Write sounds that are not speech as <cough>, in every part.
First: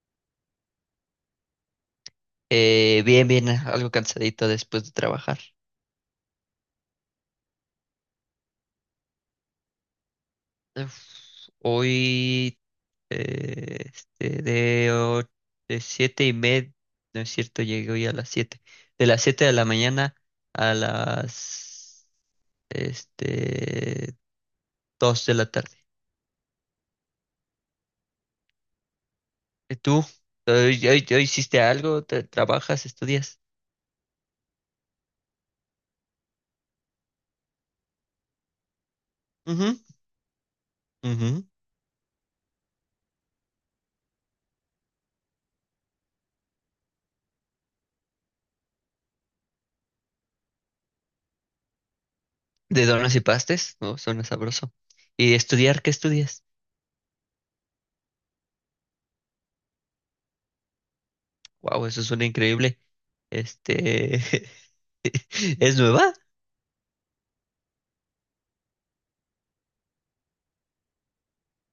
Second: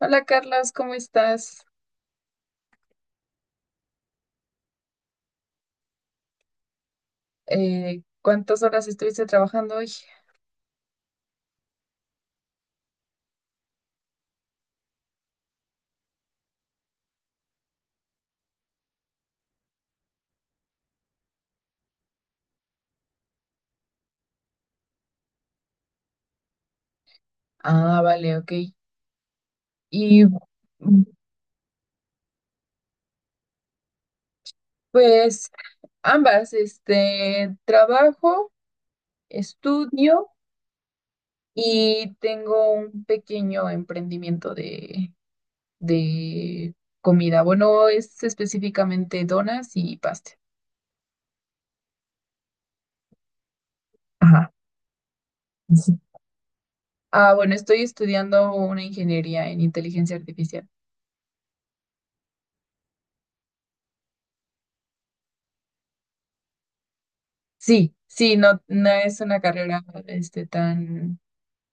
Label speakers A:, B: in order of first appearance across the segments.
A: Hola Carlos, ¿cómo estás?
B: Bien, bien, algo cansadito después de trabajar.
A: ¿Cuántas horas estuviste trabajando hoy?
B: Uf, hoy, eh, este, de, o- de siete y media, no es cierto, llegué hoy a las siete. De las siete de la mañana a las, este, dos de la tarde.
A: Ah, vale, ok.
B: ¿Y tú?
A: Y
B: ¿Hoy,
A: mm,
B: hoy hiciste algo? ¿Te- ¿Trabajas? ¿Estudias?
A: pues ambas, este, trabajo, estudio
B: Ujú, ujú.
A: y tengo un pequeño emprendimiento de comida. Bueno, es específicamente donas y pastel.
B: ¿De donas y pastes? No, suena
A: Ajá.
B: sabroso. ¿Y estudiar? ¿Qué
A: Sí.
B: estudias?
A: Ah, bueno, estoy estudiando una ingeniería en inteligencia artificial.
B: Wow, eso suena increíble. Este, <laughs> ¿es nueva?
A: Sí, sí, no, no es una carrera este, tan...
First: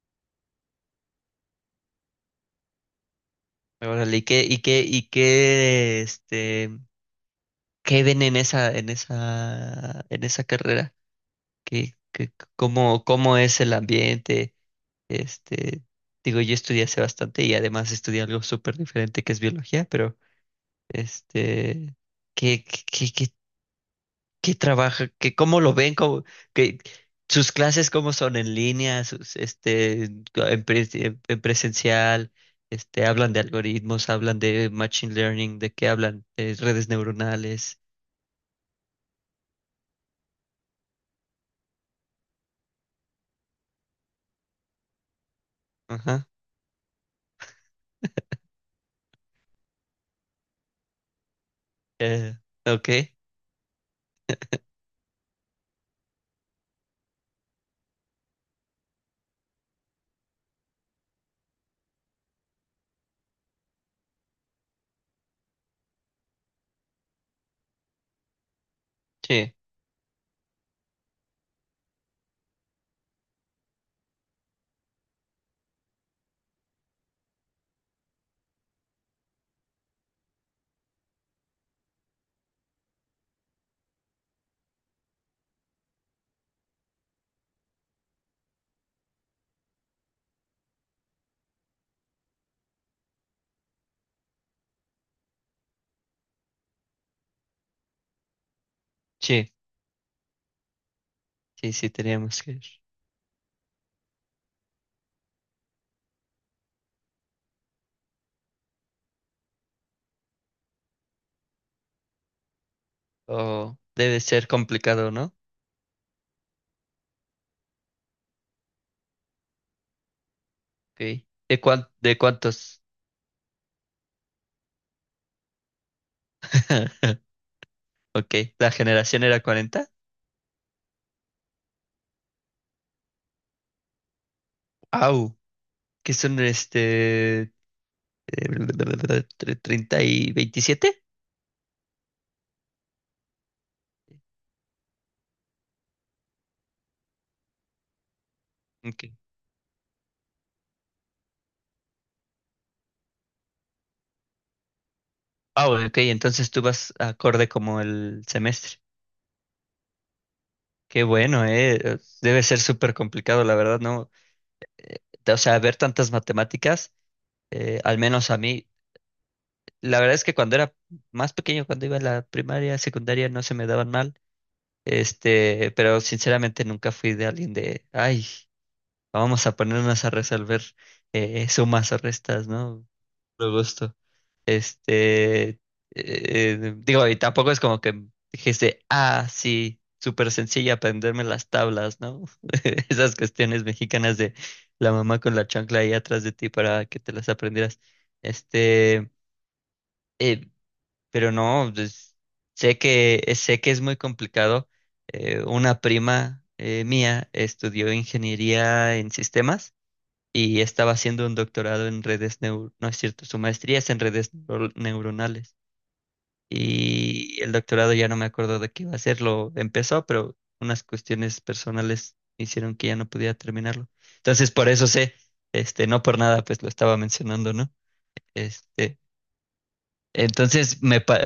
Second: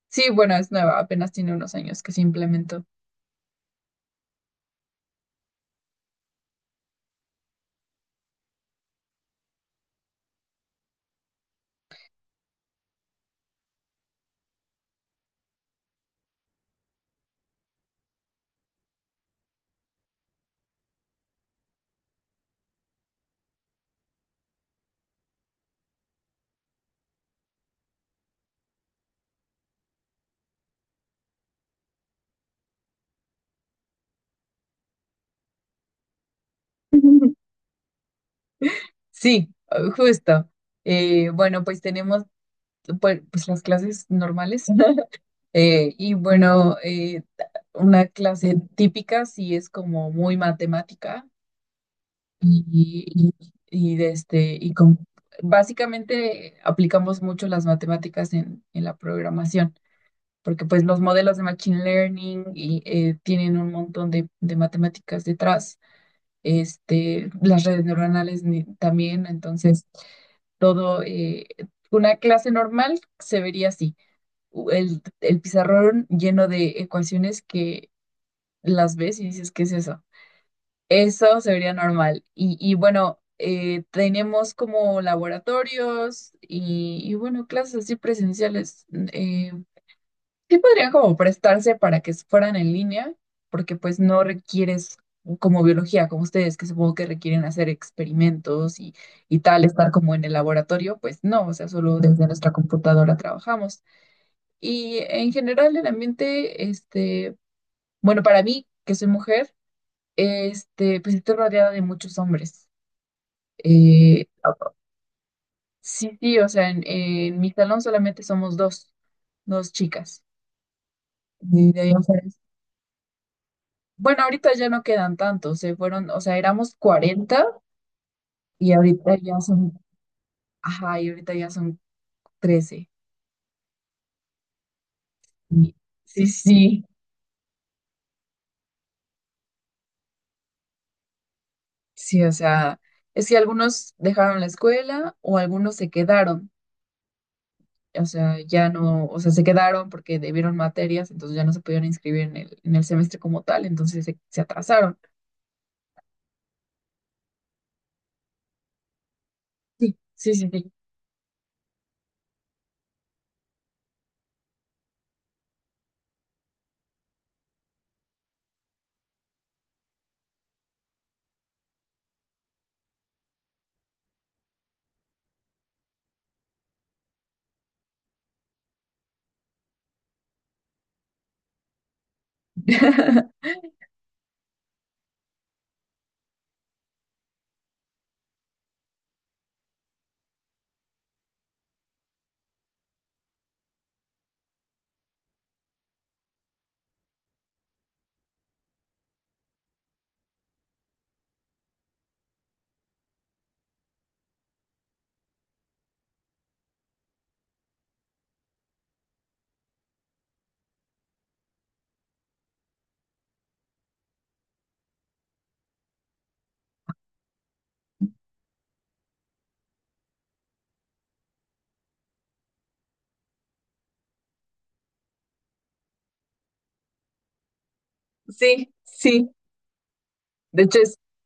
A: Sí, bueno, es nueva, apenas tiene unos años que se implementó.
B: Órale, ¿y qué, qué ven en en esa carrera? ¿Qué, qué- cómo, cómo es el ambiente? Este, digo, yo estudié hace bastante y además estudié algo súper diferente que es biología, pero, este, qué ¿Qué trabaja? ¿Qué, cómo lo ven? ¿Cómo, qué- sus clases cómo son en línea, sus, pres- en presencial, hablan de algoritmos, hablan de machine learning, de qué hablan, de redes
A: <laughs>
B: neuronales.
A: Sí, justo. Bueno, pues tenemos pues, pues las clases normales. <laughs> Eh, y
B: Ajá.
A: bueno, eh, una clase típica sí es como muy matemática
B: Eh,
A: y,
B: ok.
A: y, y de básicamente aplicamos mucho las matemáticas en la programación, porque pues los modelos de machine learning y tienen un montón de matemáticas detrás. Este, las redes neuronales también,
B: Sí,
A: entonces todo, una clase normal se vería así, el pizarrón lleno de ecuaciones que las ves y dices, ¿qué es eso? Eso se vería normal. Y bueno, tenemos como laboratorios y bueno, clases así presenciales. Eh, Sí podrían como prestarse para que fueran en línea, porque pues no requieres como biología, como ustedes, que supongo que requieren hacer experimentos y
B: sí,
A: tal, estar como en el laboratorio, pues no, o sea,
B: sí,
A: solo desde
B: teníamos
A: nuestra
B: que ir.
A: computadora trabajamos. Y en general el ambiente, este, bueno, para mí, que soy mujer, este, pues estoy rodeada de muchos hombres.
B: Oh, debe
A: Eh,
B: ser complicado, ¿no?
A: sí, sí, o sea, en mi salón solamente somos 2 chicas.
B: Ok. ¿De
A: Y de
B: cuán-
A: ahí en
B: de
A: fuera...
B: cuántos?
A: Bueno, ahorita ya no quedan tantos, se fueron, o sea, éramos
B: <laughs>
A: 40
B: Ok. ¿La
A: y ahorita
B: generación
A: ya
B: era
A: son...
B: 40
A: Ajá, y ahorita ya son 13.
B: ¡Au!
A: Y...
B: Que
A: Sí,
B: son
A: sí,
B: este? eh, 30 y 27.
A: sí, o sea, es que algunos dejaron la escuela o algunos se quedaron, o sea, ya no,
B: Ok.
A: o sea, se quedaron porque debieron materias, entonces ya no se pudieron inscribir en el semestre como tal, se atrasaron.
B: Ah, bueno, ok, entonces tú vas acorde como el semestre.
A: Sí, sí, sí, sí.
B: Qué bueno, eh. Debe ser súper complicado, la verdad, ¿no? O sea, ver tantas matemáticas, al menos a mí, la verdad es que cuando era más pequeño, cuando iba a la primaria, secundaria, no se me daban mal. Pero sinceramente nunca fui de alguien de, ay, vamos a ponernos a resolver sumas o restas, ¿no?
A: <laughs>
B: Por gusto. Este, eh, digo, y tampoco es como que dijese, ah, sí, súper sencilla aprenderme las tablas, ¿no? <laughs> Esas cuestiones mexicanas de la mamá con la chancla ahí atrás de ti para que te las aprendieras. Este, pero no, pues, sé que es muy complicado. Una prima mía estudió ingeniería en sistemas y estaba haciendo un doctorado en redes neu- no es cierto, su maestría es en redes neuronales y el doctorado ya no me acuerdo de qué iba a hacerlo. Empezó, pero unas cuestiones personales hicieron que ya no podía terminarlo. Entonces, por eso sé, no por nada, pues lo estaba mencionando, ¿no?
A: Sí,
B: Este,
A: sí, de hecho
B: entonces
A: es...
B: me pa-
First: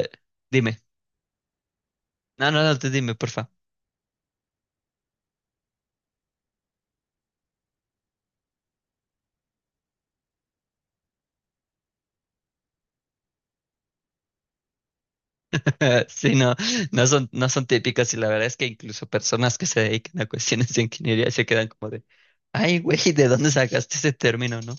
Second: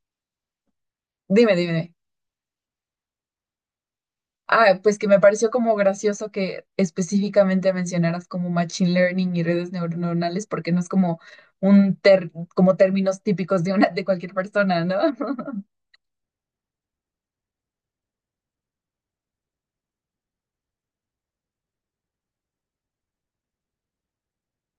B: dime.
A: dime.
B: No, no, no, tú dime, porfa.
A: Ah, pues que me pareció como gracioso que específicamente mencionaras como machine learning y redes neuronales, porque no es como como términos típicos de una de cualquier persona, ¿no? <laughs>
B: <laughs> Sí, no, no son, no son típicas y la verdad es que incluso personas que se dedican a cuestiones de ingeniería se quedan como de, ay, güey, ¿de dónde sacaste ese término, no?"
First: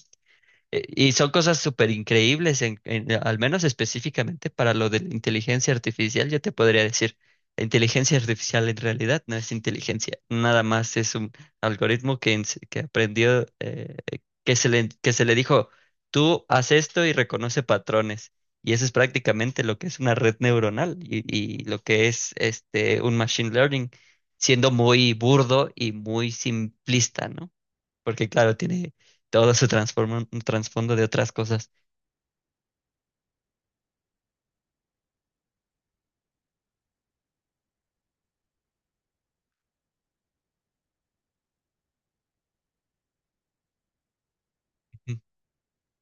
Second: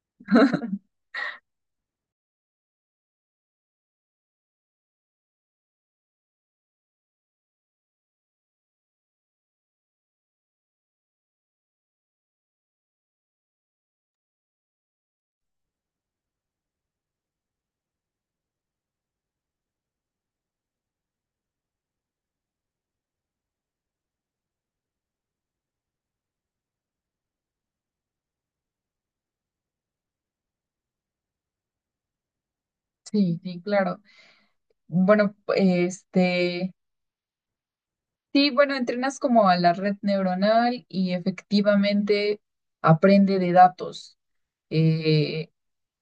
B: Y son cosas súper increíbles, al menos específicamente para lo de la inteligencia artificial, yo te podría decir, la inteligencia artificial en realidad no es inteligencia, nada más es un algoritmo que, que aprendió, que se le dijo, tú haz esto y reconoce patrones. Y eso es prácticamente lo que es una red neuronal y lo que es un machine learning, siendo muy burdo y muy simplista, ¿no? Porque claro, tiene todo su transformo- un trasfondo de otras cosas.
A: Sí, sí, claro. Bueno, este, sí, bueno, entrenas como a la red neuronal y efectivamente aprende de datos.
B: Mm,
A: Eh,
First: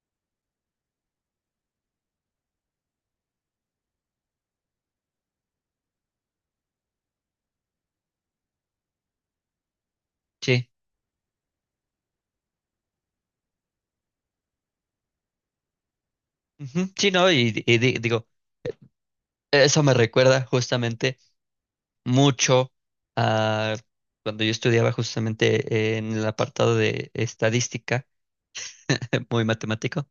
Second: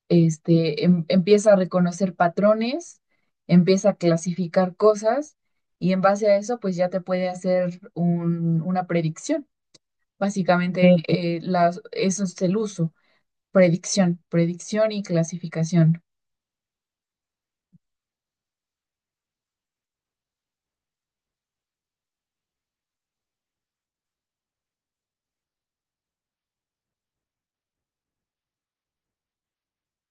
A: este, empieza a reconocer patrones, empieza a clasificar cosas y en base a eso, pues ya te puede hacer una predicción.
B: sí,
A: Básicamente, sí. Eso es el uso, predicción y clasificación.
B: ujú, sí, no, y, digo, eso me recuerda justamente mucho a cuando yo estudiaba justamente en el apartado de estadística, <laughs> muy matemático,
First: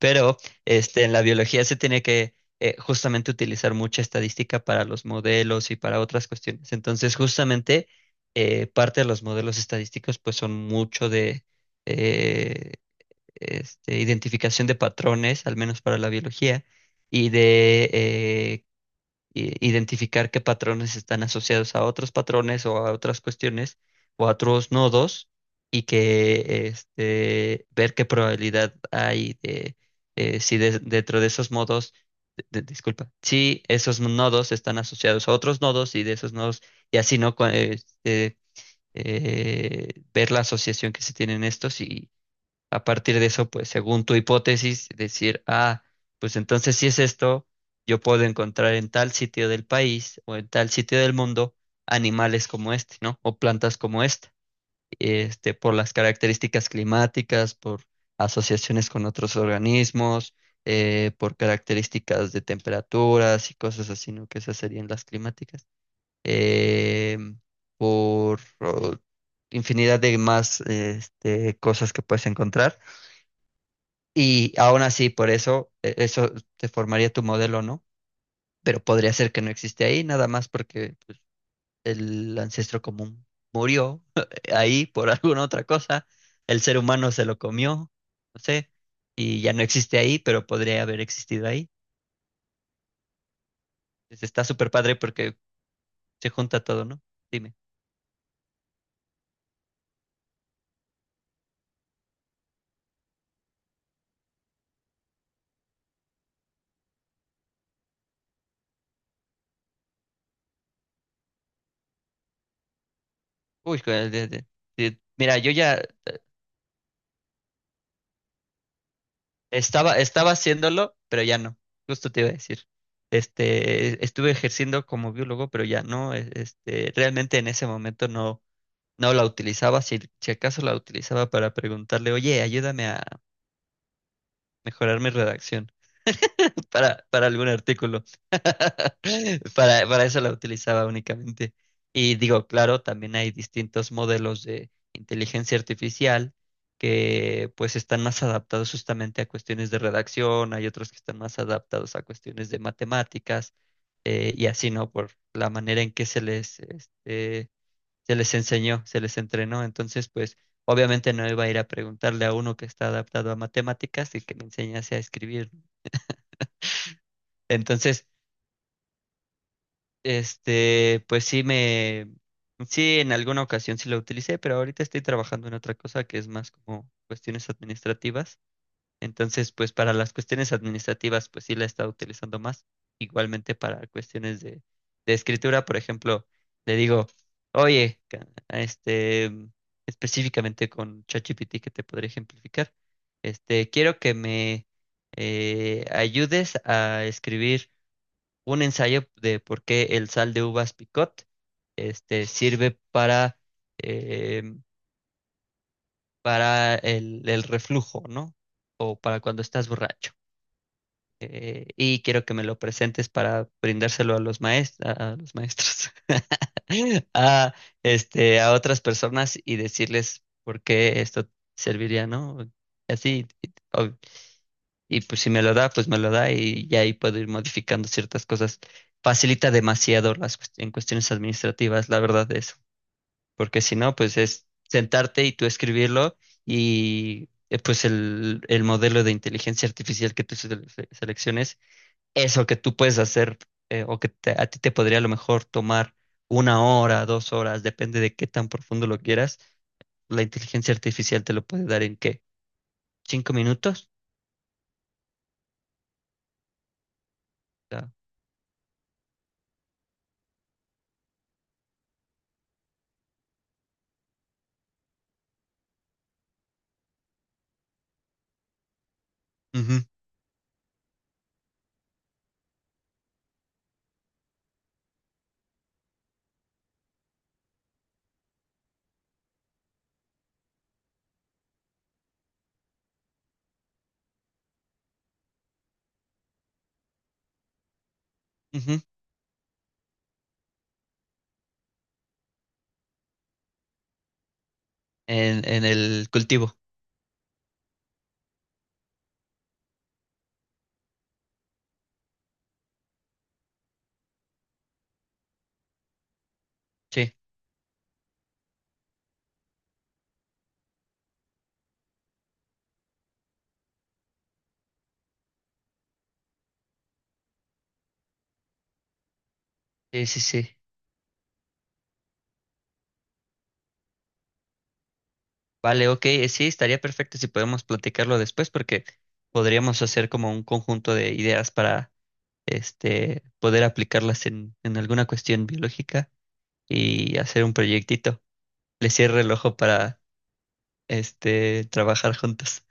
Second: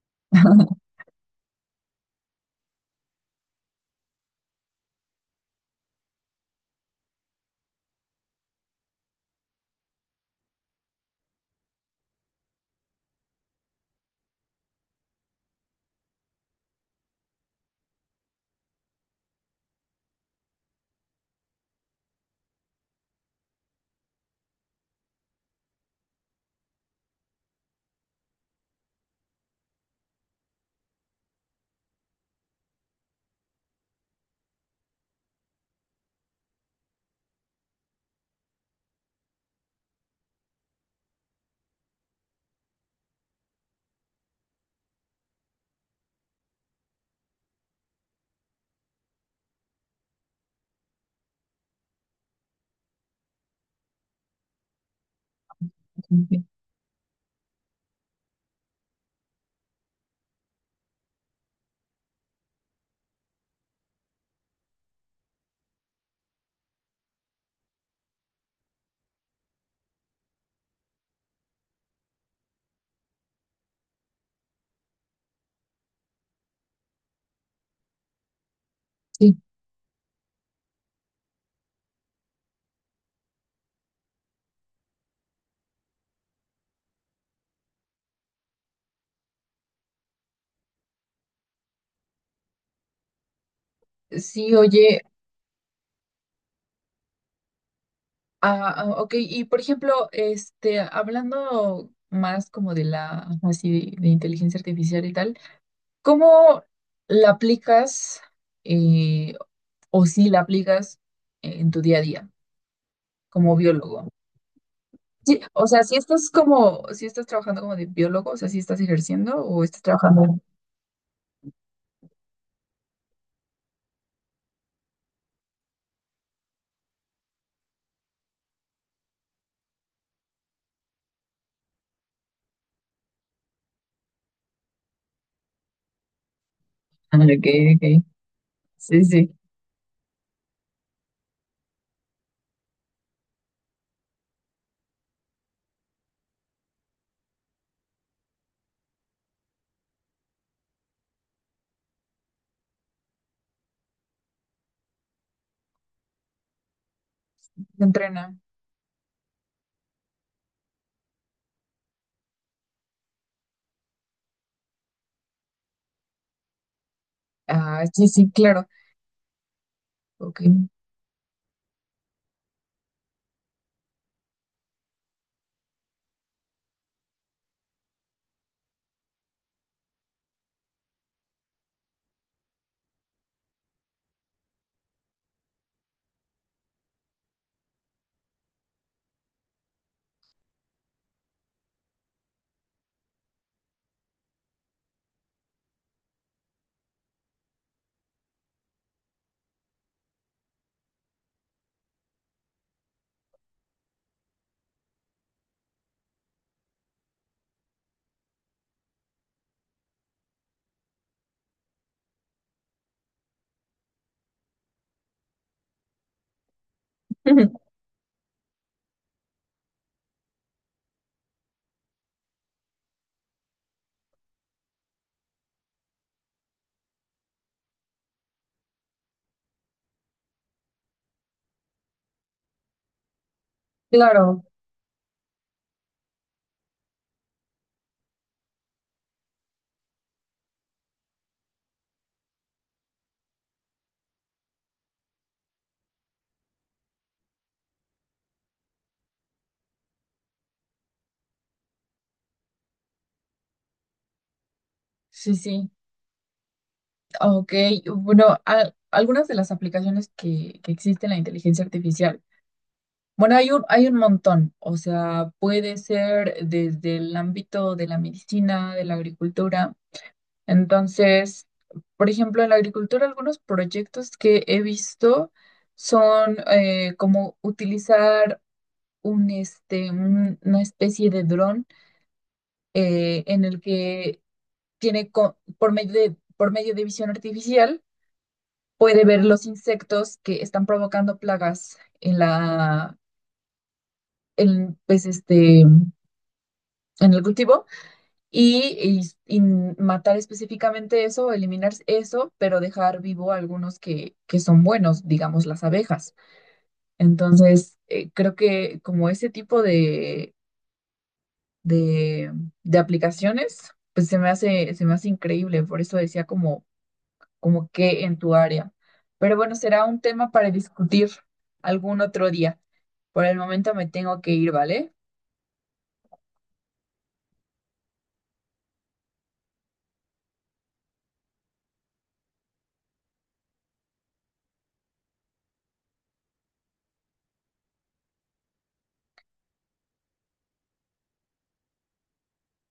B: pero en la biología se tiene que justamente utilizar mucha estadística para los modelos y para otras cuestiones. Entonces, justamente parte de los modelos estadísticos pues son mucho de eh, identificación de patrones, al menos para la biología, y de i- identificar qué patrones están asociados a otros patrones o a otras cuestiones o a otros nodos y que ver qué probabilidad hay de si de- dentro de esos modos, disculpa, si esos nodos están asociados a otros nodos y de esos nodos, y así, ¿no? Cu- eh, ver la asociación que se tienen estos a partir de eso, pues según tu hipótesis, decir, ah, pues entonces si es esto, yo puedo encontrar en tal sitio del país o en tal sitio del mundo animales como este, ¿no? O plantas como esta, por las
A: <laughs>
B: características climáticas, por asociaciones con otros organismos, por características de temperaturas y cosas así, ¿no? Que esas serían las climáticas. Eh, por oh, infinidad de más, cosas que puedes encontrar y aún así, por eso, e- eso te formaría tu modelo, ¿no? Pero podría ser
A: Sí.
B: que no existe ahí, nada más porque el ancestro común murió <laughs> ahí por alguna otra cosa, el ser humano se lo comió, no sé, y ya no existe ahí, pero podría haber existido ahí. Entonces, está
A: Sí,
B: súper padre
A: oye,
B: porque se junta todo, ¿no? Dime.
A: ok, y por ejemplo, este, hablando más como de la, así, de inteligencia artificial y tal. ¿Cómo la aplicas eh, o si la aplicas en tu día a día como
B: Uy,
A: biólogo?
B: mira,
A: Sí,
B: yo
A: o
B: ya
A: sea, si estás como, si estás trabajando como de biólogo, o sea, si estás ejerciendo o estás
B: estaba, estaba
A: trabajando.
B: haciéndolo, pero ya no. Justo te iba a decir. Estuve ejerciendo como biólogo, pero ya no. Realmente en ese momento no, no la utilizaba. Si, si acaso la utilizaba para preguntarle, oye, ayúdame a mejorar mi redacción <laughs>
A: Ah,
B: para
A: ok,
B: algún
A: ok.
B: artículo.
A: Sí, sí.
B: <laughs> Para eso la utilizaba únicamente. Y digo, claro, también hay distintos modelos de inteligencia artificial que pues están más adaptados justamente a cuestiones de redacción, hay otros que están más adaptados a cuestiones de matemáticas y así, ¿no? Por la manera en que se les,
A: Se
B: se les
A: entrena.
B: enseñó, se les entrenó. Entonces, pues obviamente no iba a ir a preguntarle a uno que está adaptado a matemáticas y que me enseñase a escribir.
A: Ah,
B: Entonces,
A: sí, sí, claro. Ok.
B: Pues sí me, sí en alguna ocasión sí la utilicé, pero ahorita estoy trabajando en otra cosa que es más como cuestiones administrativas. Entonces, pues para las cuestiones administrativas, pues sí la he estado utilizando más. Igualmente para cuestiones de escritura, por ejemplo, le digo, oye, específicamente con ChatGPT que te podré ejemplificar, quiero que me ayudes a escribir un ensayo de por qué el sal de uvas picot sirve eh, para el reflujo, ¿no? O para cuando estás borracho. Y quiero que me lo presentes para brindárselo a los maestros, <laughs> a,
A: <laughs>
B: a otras personas y decirles por qué esto serviría, ¿no? Así, y pues si me lo da, pues me lo da y ya ahí puedo ir modificando ciertas cosas. Facilita demasiado las cuest- en cuestiones administrativas, la verdad es, porque si no, pues
A: Claro,
B: es sentarte y tú escribirlo y pues el modelo de inteligencia artificial que tú selecciones, eso que tú puedes hacer o que te- a ti te podría a lo mejor tomar 1 hora, 2 horas, depende de qué tan profundo lo quieras, la inteligencia artificial te lo puede dar en qué, 5 minutos.
A: sí, sí. Ok,
B: O sea,
A: bueno, algunas de las aplicaciones que existen en la inteligencia artificial. Bueno, hay un montón, o sea, puede ser desde el ámbito de la medicina, de la agricultura.
B: ujú,
A: Entonces, por ejemplo, en la agricultura, algunos proyectos que he visto son como utilizar este, una especie de dron en el que tiene, por medio por medio de visión artificial,
B: ujú.
A: puede ver los insectos que están provocando plagas en, pues, este,
B: En el cultivo.
A: en el cultivo y, y matar específicamente eso, eliminar eso, pero dejar vivo algunos que son buenos, digamos las abejas.
B: Sí,
A: Entonces, creo que como ese tipo de, de aplicaciones, pues se me hace increíble, por eso decía como, como que en tu área. Pero bueno, será un tema para
B: sí.
A: discutir algún otro día. Por el momento me tengo que ir, ¿vale?
B: Vale, ok, sí, estaría perfecto si podemos platicarlo después porque podríamos hacer como un conjunto de ideas para este poder aplicarlas en alguna cuestión biológica y hacer un proyectito. Le cierro el ojo para este trabajar juntos.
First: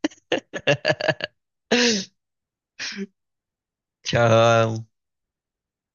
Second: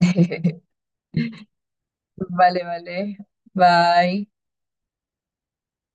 A: <laughs>
B: <laughs>
A: Vale, vale. Bye.
B: Chao.